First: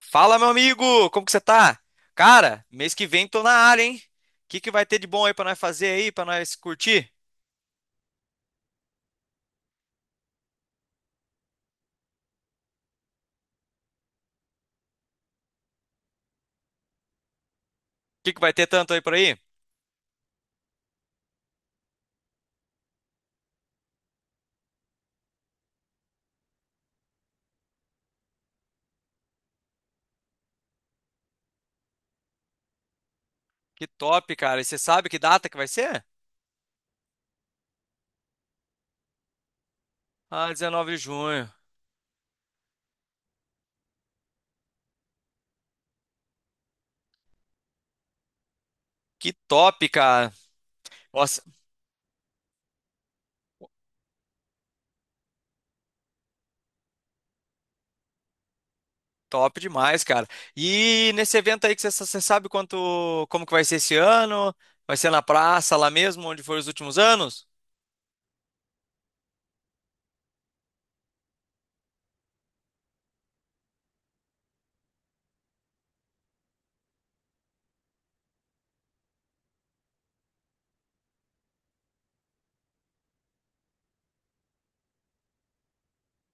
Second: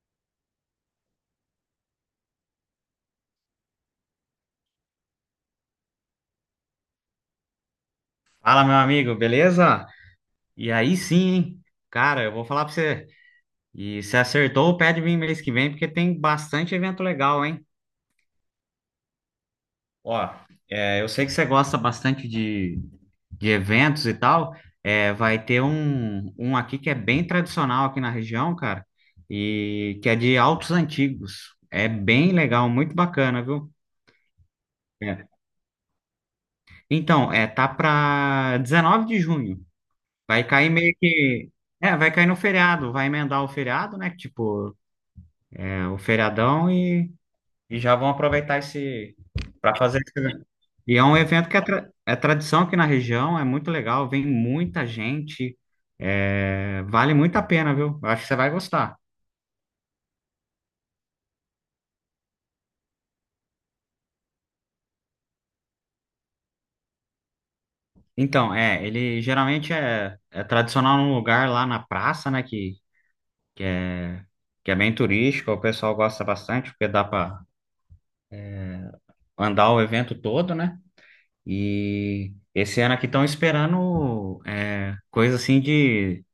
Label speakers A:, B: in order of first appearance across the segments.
A: Fala, meu amigo! Como que você tá? Cara, mês que vem tô na área, hein? O que que vai ter de bom aí pra nós fazer aí, pra nós curtir?
B: Fala, meu amigo, beleza? E aí sim, hein? Cara, eu vou falar pra você. E se acertou, pede vir mês que vem, porque tem bastante evento legal, hein?
A: O que que vai ter tanto aí por aí?
B: Ó, eu sei que você gosta bastante de eventos e tal. É, vai ter um aqui que é bem tradicional aqui na região, cara, e que é de autos antigos. É bem legal, muito bacana, viu?
A: Que top, cara! E você sabe que
B: É.
A: data que vai ser?
B: Então, tá pra 19 de junho. Vai
A: Ah,
B: cair
A: dezenove
B: meio
A: de junho.
B: que. É, vai cair no feriado, vai emendar o feriado, né? Tipo, o feriadão e já vão aproveitar esse.
A: Que
B: Para
A: top,
B: fazer.
A: cara!
B: E é um
A: Nossa,
B: evento que é tradição aqui na região, é muito legal, vem muita gente, vale muito a pena, viu? Eu acho que você vai gostar.
A: top demais, cara. E nesse evento aí que você sabe quanto, como que vai ser esse ano? Vai ser na praça, lá mesmo, onde foram os últimos anos?
B: Então, ele geralmente é tradicional num lugar lá na praça, né? Que é, que é bem turístico, o pessoal gosta bastante, porque dá para andar o evento todo, né? E esse ano aqui estão esperando coisa assim de,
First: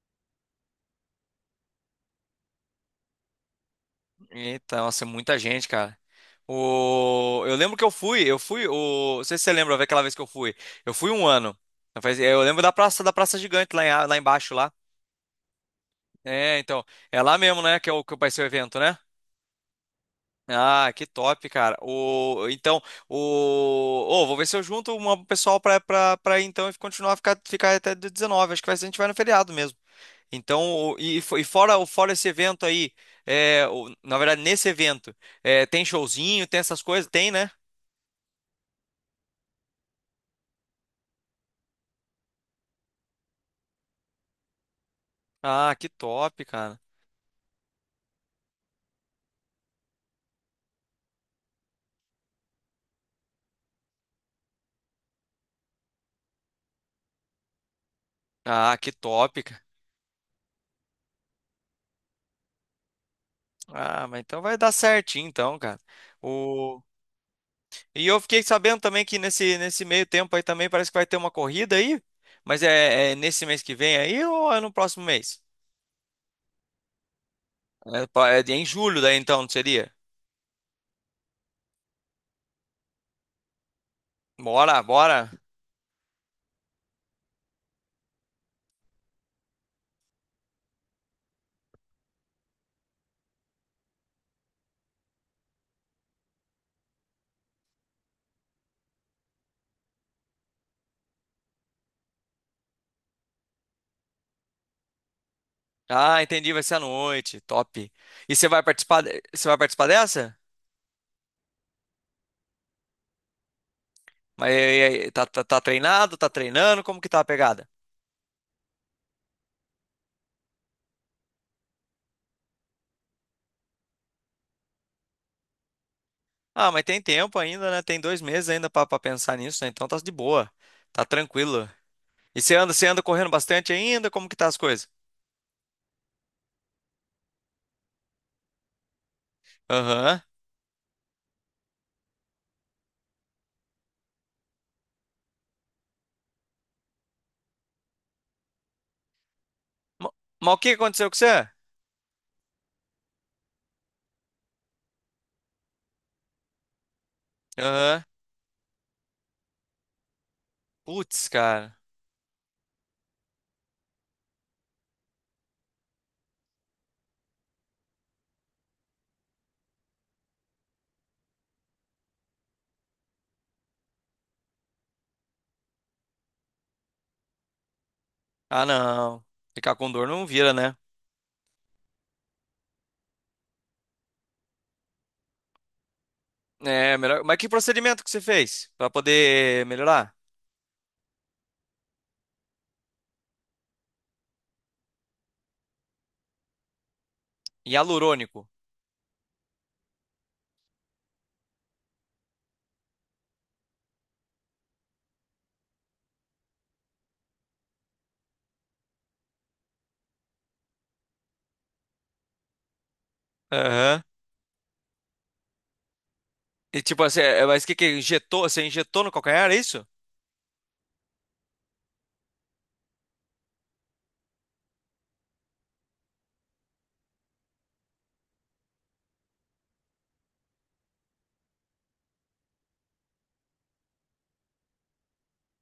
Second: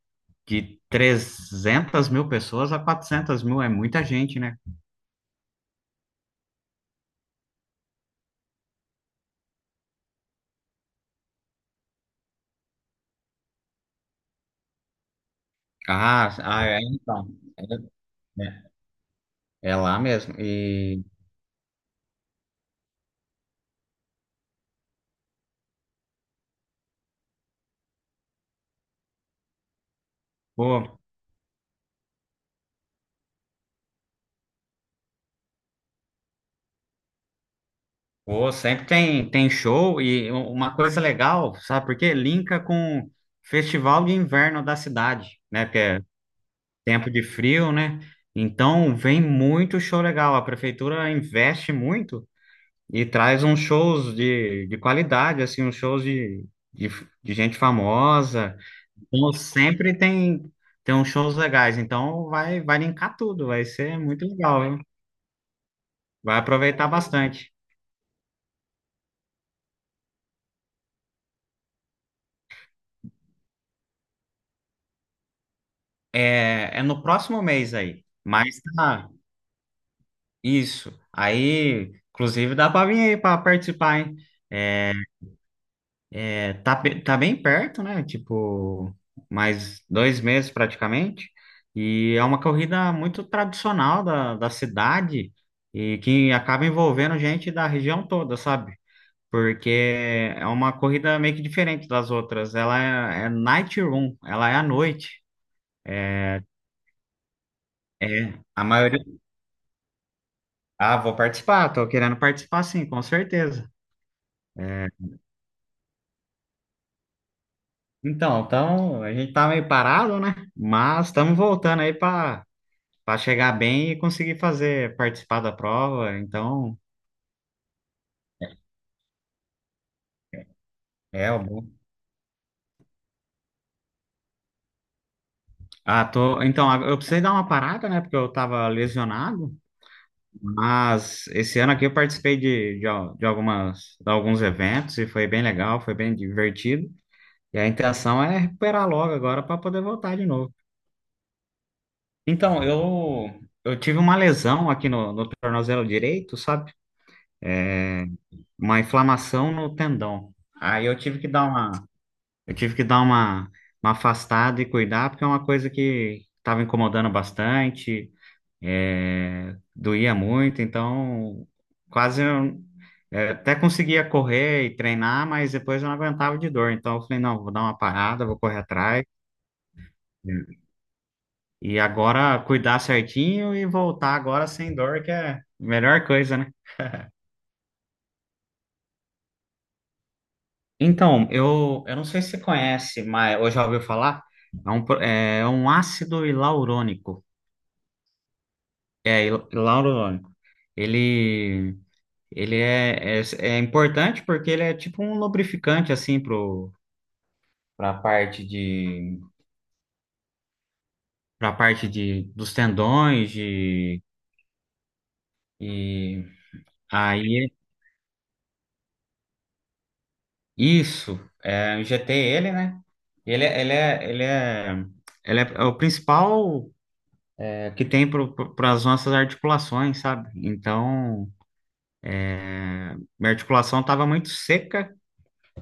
B: de 300 mil pessoas a 400 mil, é muita gente, né?
A: Eita, nossa, é muita gente, cara. O... Eu lembro que eu fui, o... não sei se você lembra, vai aquela vez que eu fui. Eu fui um ano. Eu lembro da Praça Gigante lá, lá embaixo, lá.
B: Ah,
A: É,
B: ah, é,
A: então, é lá
B: então.
A: mesmo, né, que, é o, que vai ser
B: É,
A: o
B: é-
A: evento, né?
B: É lá mesmo.
A: Ah,
B: E
A: que top, cara. O... Então, o... ô, vou ver se eu junto um pessoal pra ir, então e continuar a ficar até 19. Acho que vai ser, a gente vai no feriado mesmo. Então,
B: pô,
A: o- e, e fora, o- fora esse evento aí, é, o- na verdade, nesse evento, é, tem showzinho, tem essas coisas? Tem, né?
B: pô, sempre tem show e uma coisa legal, sabe por quê? Linka com festival de inverno da cidade, né?
A: Ah,
B: Porque
A: que
B: é
A: top, cara.
B: tempo de frio, né? Então, vem muito show legal. A prefeitura investe muito. E traz uns shows de qualidade, assim, uns shows de, de gente famosa.
A: Ah, que
B: Então,
A: top, cara.
B: sempre tem uns shows legais. Então, vai linkar tudo, vai ser
A: Ah, mas
B: muito
A: então vai
B: legal,
A: dar
B: viu?
A: certinho, então, cara.
B: Vai
A: O...
B: aproveitar bastante.
A: E eu fiquei sabendo também que nesse meio tempo aí também parece que vai ter uma corrida aí. Mas é, é nesse mês que vem aí ou é no próximo mês?
B: É no próximo mês aí.
A: É, pa- é
B: Mas
A: em julho
B: tá,
A: daí, então, não seria?
B: isso. Aí, inclusive, dá pra vir aí pra participar, hein?
A: Bora,
B: É,
A: bora.
B: é, tá, tá bem perto, né? Tipo, mais 2 meses praticamente. E é uma corrida muito tradicional da cidade e que acaba envolvendo gente da região toda, sabe? Porque é uma corrida meio que diferente das outras. Ela é night run, ela é à noite.
A: Ah, entendi, vai ser à noite. Top. E
B: É,
A: você vai
B: a maioria.
A: participar, você vai participar dessa?
B: Ah, vou participar, tô querendo participar sim, com certeza.
A: Mas e
B: É,
A: aí, tá treinado, tá treinando, como que tá a pegada?
B: então, a gente tá meio parado, né? Mas estamos voltando aí para chegar bem e conseguir fazer participar da prova.
A: Ah,
B: Então,
A: mas tem tempo ainda, né? Tem dois meses ainda pra pensar nisso, né? Então tá de boa, tá
B: é o
A: tranquilo.
B: bom.
A: E você anda correndo bastante ainda? Como que tá as coisas?
B: Ah, tô, então, eu precisei dar uma parada, né, porque eu estava lesionado,
A: Aham.
B: mas esse ano aqui eu participei de, al- de algumas de alguns eventos e foi bem legal, foi bem divertido. E a intenção é recuperar logo agora para poder
A: Ma-
B: voltar de novo.
A: Mas o que aconteceu com você?
B: Então, eu tive uma lesão aqui no tornozelo direito, sabe?
A: Aham.
B: Uma inflamação no tendão. Aí eu tive
A: Putz,
B: que dar uma
A: cara.
B: Eu tive que dar uma afastada e cuidar, porque é uma coisa que estava incomodando bastante, doía muito, então quase eu, até conseguia correr e treinar, mas depois eu não aguentava de dor. Então eu falei, não, vou dar uma parada, vou correr
A: Ah,
B: atrás,
A: não. Ficar com dor não vira,
B: né?
A: né?
B: E agora cuidar certinho e voltar agora sem dor, que é a melhor coisa, né?
A: É, melhor. Mas que procedimento que você fez pra poder melhorar?
B: Então, eu não sei se você conhece, mas ou já ouviu falar, é um ácido hialurônico.
A: Hialurônico.
B: É, e Lauro, Lone. ele, ele é importante porque ele é tipo um lubrificante, assim, para parte de, dos tendões,
A: Aham.
B: e
A: E tipo assim,
B: aí,
A: é-
B: é
A: mas o que que injetou? Você injetou no calcanhar, é isso?
B: isso, injetei ele, né? Ele, é- ele é, ele é, ele é o principal que tem para as nossas articulações, sabe? Então, minha articulação estava muito seca.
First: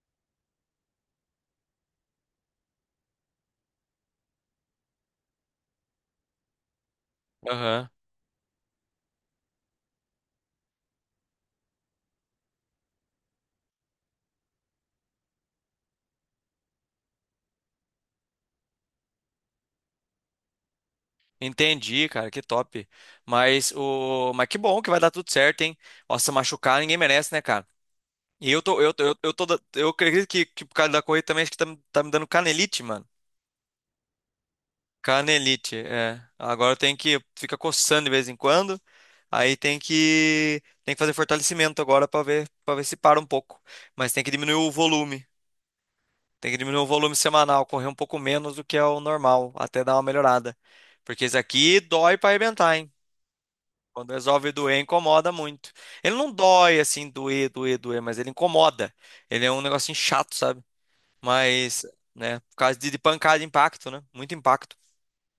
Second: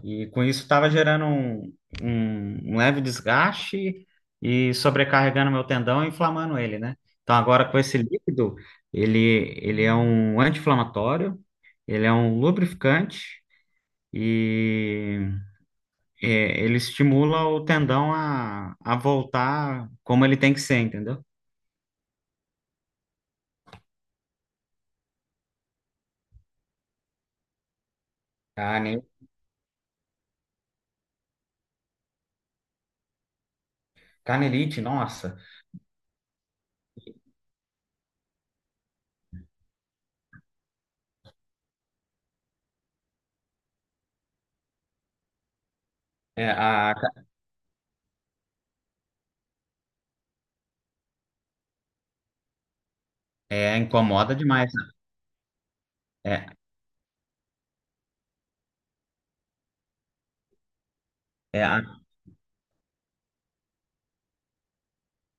B: E com isso estava gerando um, um leve desgaste e sobrecarregando meu tendão e inflamando ele, né? Então agora com
A: Aham.
B: esse líquido, ele é um anti-inflamatório, ele é um lubrificante e ele estimula o tendão a voltar como ele tem que ser, entendeu?
A: Entendi, cara, que top. Mas o, mas que bom que vai dar tudo certo, hein? Nossa, machucar ninguém merece, né, cara? E eu tô, eu
B: Carne,
A: tô, eu tô, da- eu acredito que por causa da corrida também acho que tá me dando canelite, mano.
B: canelite, nossa,
A: Canelite, é. Agora eu tenho que fica coçando de vez em quando. Aí tem que fazer fortalecimento agora para ver se para um pouco. Mas tem que diminuir o volume. Tem
B: é,
A: que diminuir o
B: a,
A: volume semanal, correr um pouco menos do que é o normal, até dar uma melhorada. Porque isso aqui dói pra arrebentar, hein? Quando
B: incomoda
A: resolve
B: demais,
A: doer,
B: né?
A: incomoda muito. Ele não
B: É,
A: dói assim, doer, mas ele incomoda. Ele é um negocinho chato, sabe?
B: é,
A: Mas,
B: a
A: né, por causa de pancada, impacto, né? Muito impacto.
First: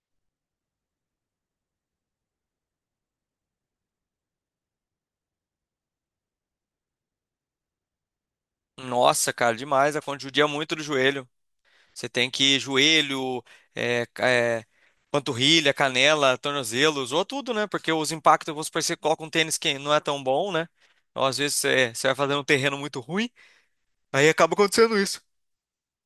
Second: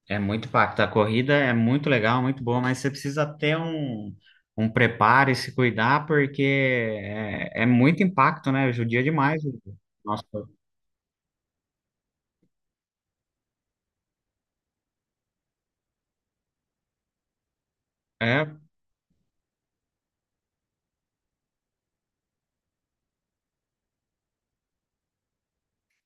B: É muito impacto. A corrida é muito legal, muito boa, mas você precisa ter um preparo e se cuidar, porque é muito impacto, né? Judia
A: Nossa,
B: demais o
A: cara, demais. A conta
B: nosso
A: judia
B: corpo.
A: muito do joelho. Você tem que ir joelho, é, ca- é, panturrilha, canela, tornozelo, usou tudo, né? Porque os
B: É,
A: impactos, vamos supor, você coloca um tênis que não é tão bom, né? Ou às vezes você vai fazendo um terreno muito ruim, aí acaba acontecendo isso.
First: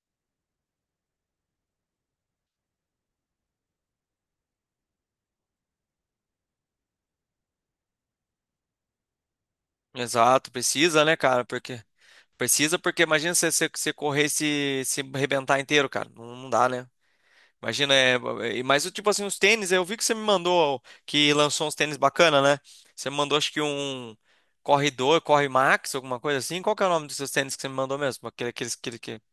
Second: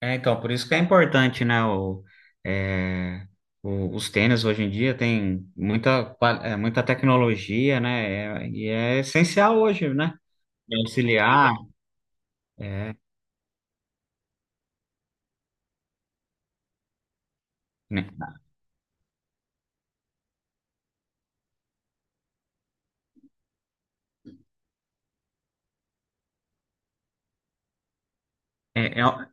B: então, por isso que é importante, né? É, os tênis hoje em dia tem muita tecnologia, né? É essencial hoje, né?
A: Exato,
B: Pra
A: precisa, né, cara?
B: auxiliar.
A: Porque precisa,
B: É,
A: porque imagina você correr e se arrebentar inteiro, cara. Não, não dá, né? Imagina,
B: né?
A: é, é, mas o tipo assim, os tênis, eu vi que você me mandou, que lançou uns tênis bacana, né? Você me mandou, acho que um Corredor, Corre Max, alguma coisa assim. Qual que é o nome dos seus tênis que você me mandou mesmo? Aquele
B: É, é,
A: que...
B: o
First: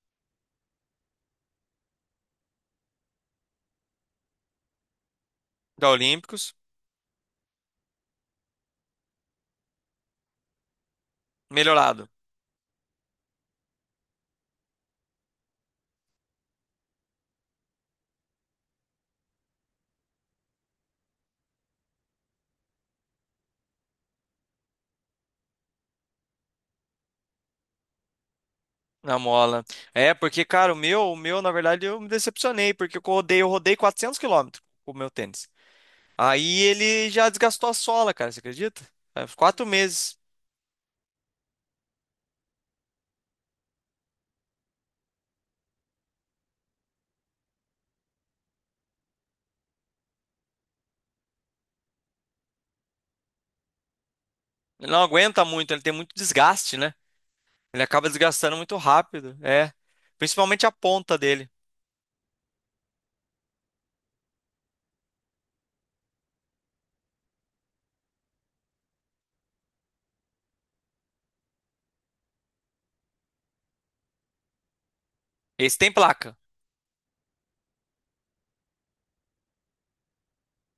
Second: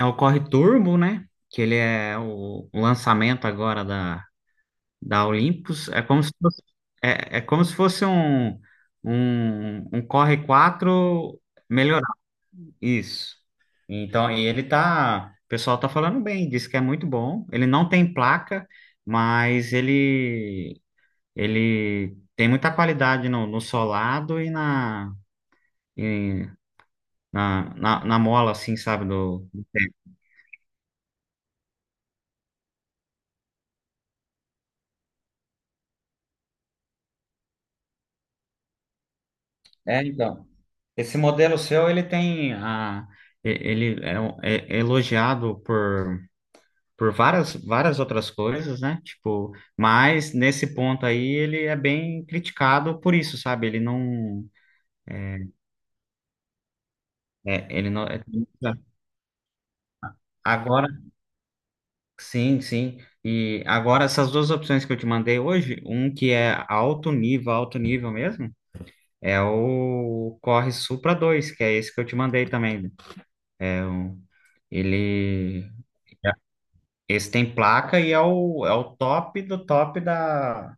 B: é o corre turbo, né? Que ele é o lançamento agora da Olympus.
A: Da
B: É como se
A: Olímpicos,
B: fosse um Corre 4 melhorado.
A: melhorado.
B: Isso. Então, e ele tá, o pessoal tá falando bem, diz que é muito bom. Ele não tem placa, mas ele tem muita qualidade no solado e e na mola, assim, sabe?
A: Na
B: Do.
A: mola. É, porque, cara, o meu, na verdade, eu me decepcionei, porque eu rodei 400 quilômetros com o meu tênis. Aí ele já desgastou a sola, cara, você acredita? Faz quatro
B: É,
A: meses.
B: então. Esse modelo seu, ele tem a, e- ele é, um- é elogiado por várias outras coisas, né? Tipo, mas nesse ponto aí ele é bem criticado por isso, sabe? Ele não,
A: Ele não aguenta muito, ele tem muito desgaste, né?
B: é,
A: Ele
B: ele não.
A: acaba
B: é-
A: desgastando muito rápido. É. Principalmente a
B: Agora,
A: ponta dele.
B: sim, sim. E agora essas duas opções que eu te mandei hoje, um que é alto nível mesmo, é o Corre Supra 2, que é esse que eu te mandei também. É o, ele
A: Esse tem placa.
B: Esse tem placa e é o top do top da,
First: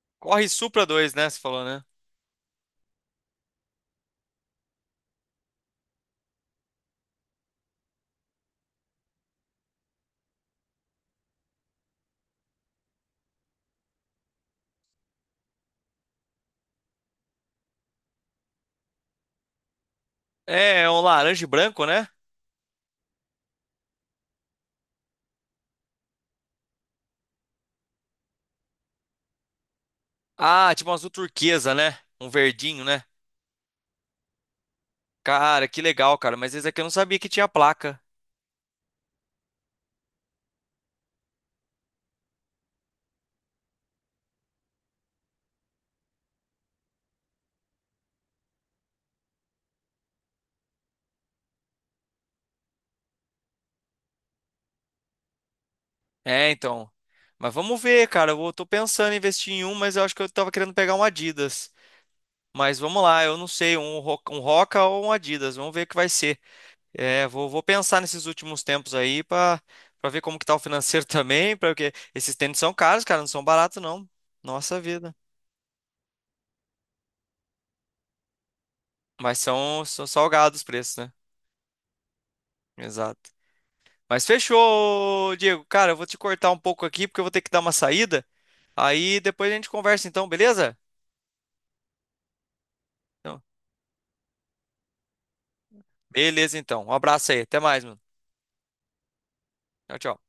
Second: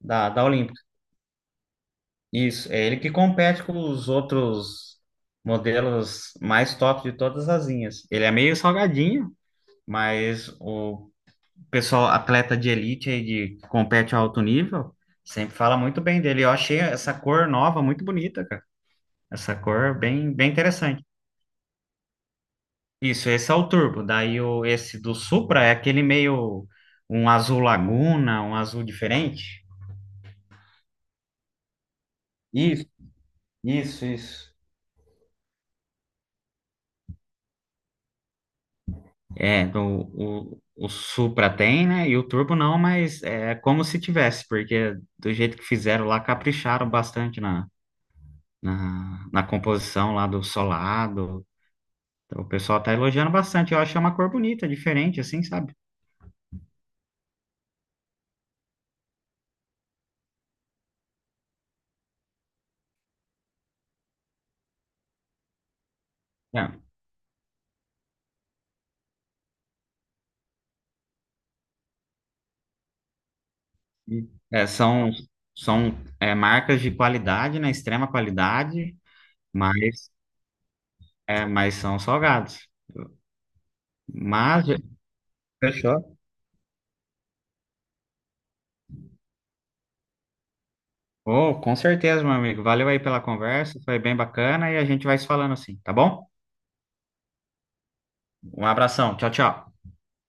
B: da, da
A: Corre
B: Olímpia.
A: Supra dois, né? Você falou, né?
B: Isso, é ele que compete com os outros modelos mais top de todas as linhas. Ele é meio salgadinho, mas o pessoal atleta de elite aí de que compete a alto nível sempre fala muito bem dele. Eu achei essa cor nova muito bonita, cara. Essa cor bem, bem
A: É, é um
B: interessante.
A: laranja e branco, né?
B: Isso, esse é o turbo. Esse do Supra é aquele meio um azul laguna, um azul diferente.
A: Ah, tipo um azul turquesa, né? Um verdinho,
B: Isso,
A: né?
B: isso, isso.
A: Cara, que legal, cara. Mas esse aqui eu não sabia que tinha placa.
B: É, do- o Supra tem, né? E o Turbo não, mas é como se tivesse, porque do jeito que fizeram lá, capricharam bastante na composição lá do solado. O pessoal tá elogiando bastante. Eu achei uma cor bonita, diferente, assim, sabe?
A: É, então. Mas vamos ver, cara. Eu vou- tô pensando em investir em um, mas eu acho que eu tava querendo pegar um Adidas. Mas vamos lá, eu não sei, um, Ro- um Roca ou um Adidas. Vamos ver o que vai ser.
B: É,
A: É, vou pensar nesses últimos tempos aí pra para ver como que tá o financeiro também, para porque esses tênis são caros, cara, não são baratos não.
B: e- é,
A: Nossa
B: são
A: vida.
B: são marcas de qualidade, né? Extrema qualidade,
A: Mas são
B: mas,
A: salgados os preços, né?
B: mas são salgados.
A: Exato. Mas
B: Mas,
A: fechou, Diego. Cara, eu vou te
B: fechou.
A: cortar um pouco aqui porque eu vou ter que dar uma saída. Aí depois a gente conversa então, beleza?
B: Oh, com certeza, meu amigo. Valeu aí pela
A: Então,
B: conversa, foi bem bacana e a gente vai se falando assim, tá bom?
A: beleza então. Um abraço aí, até mais, mano.
B: Um abração. Tchau, tchau.
A: Tchau, tchau.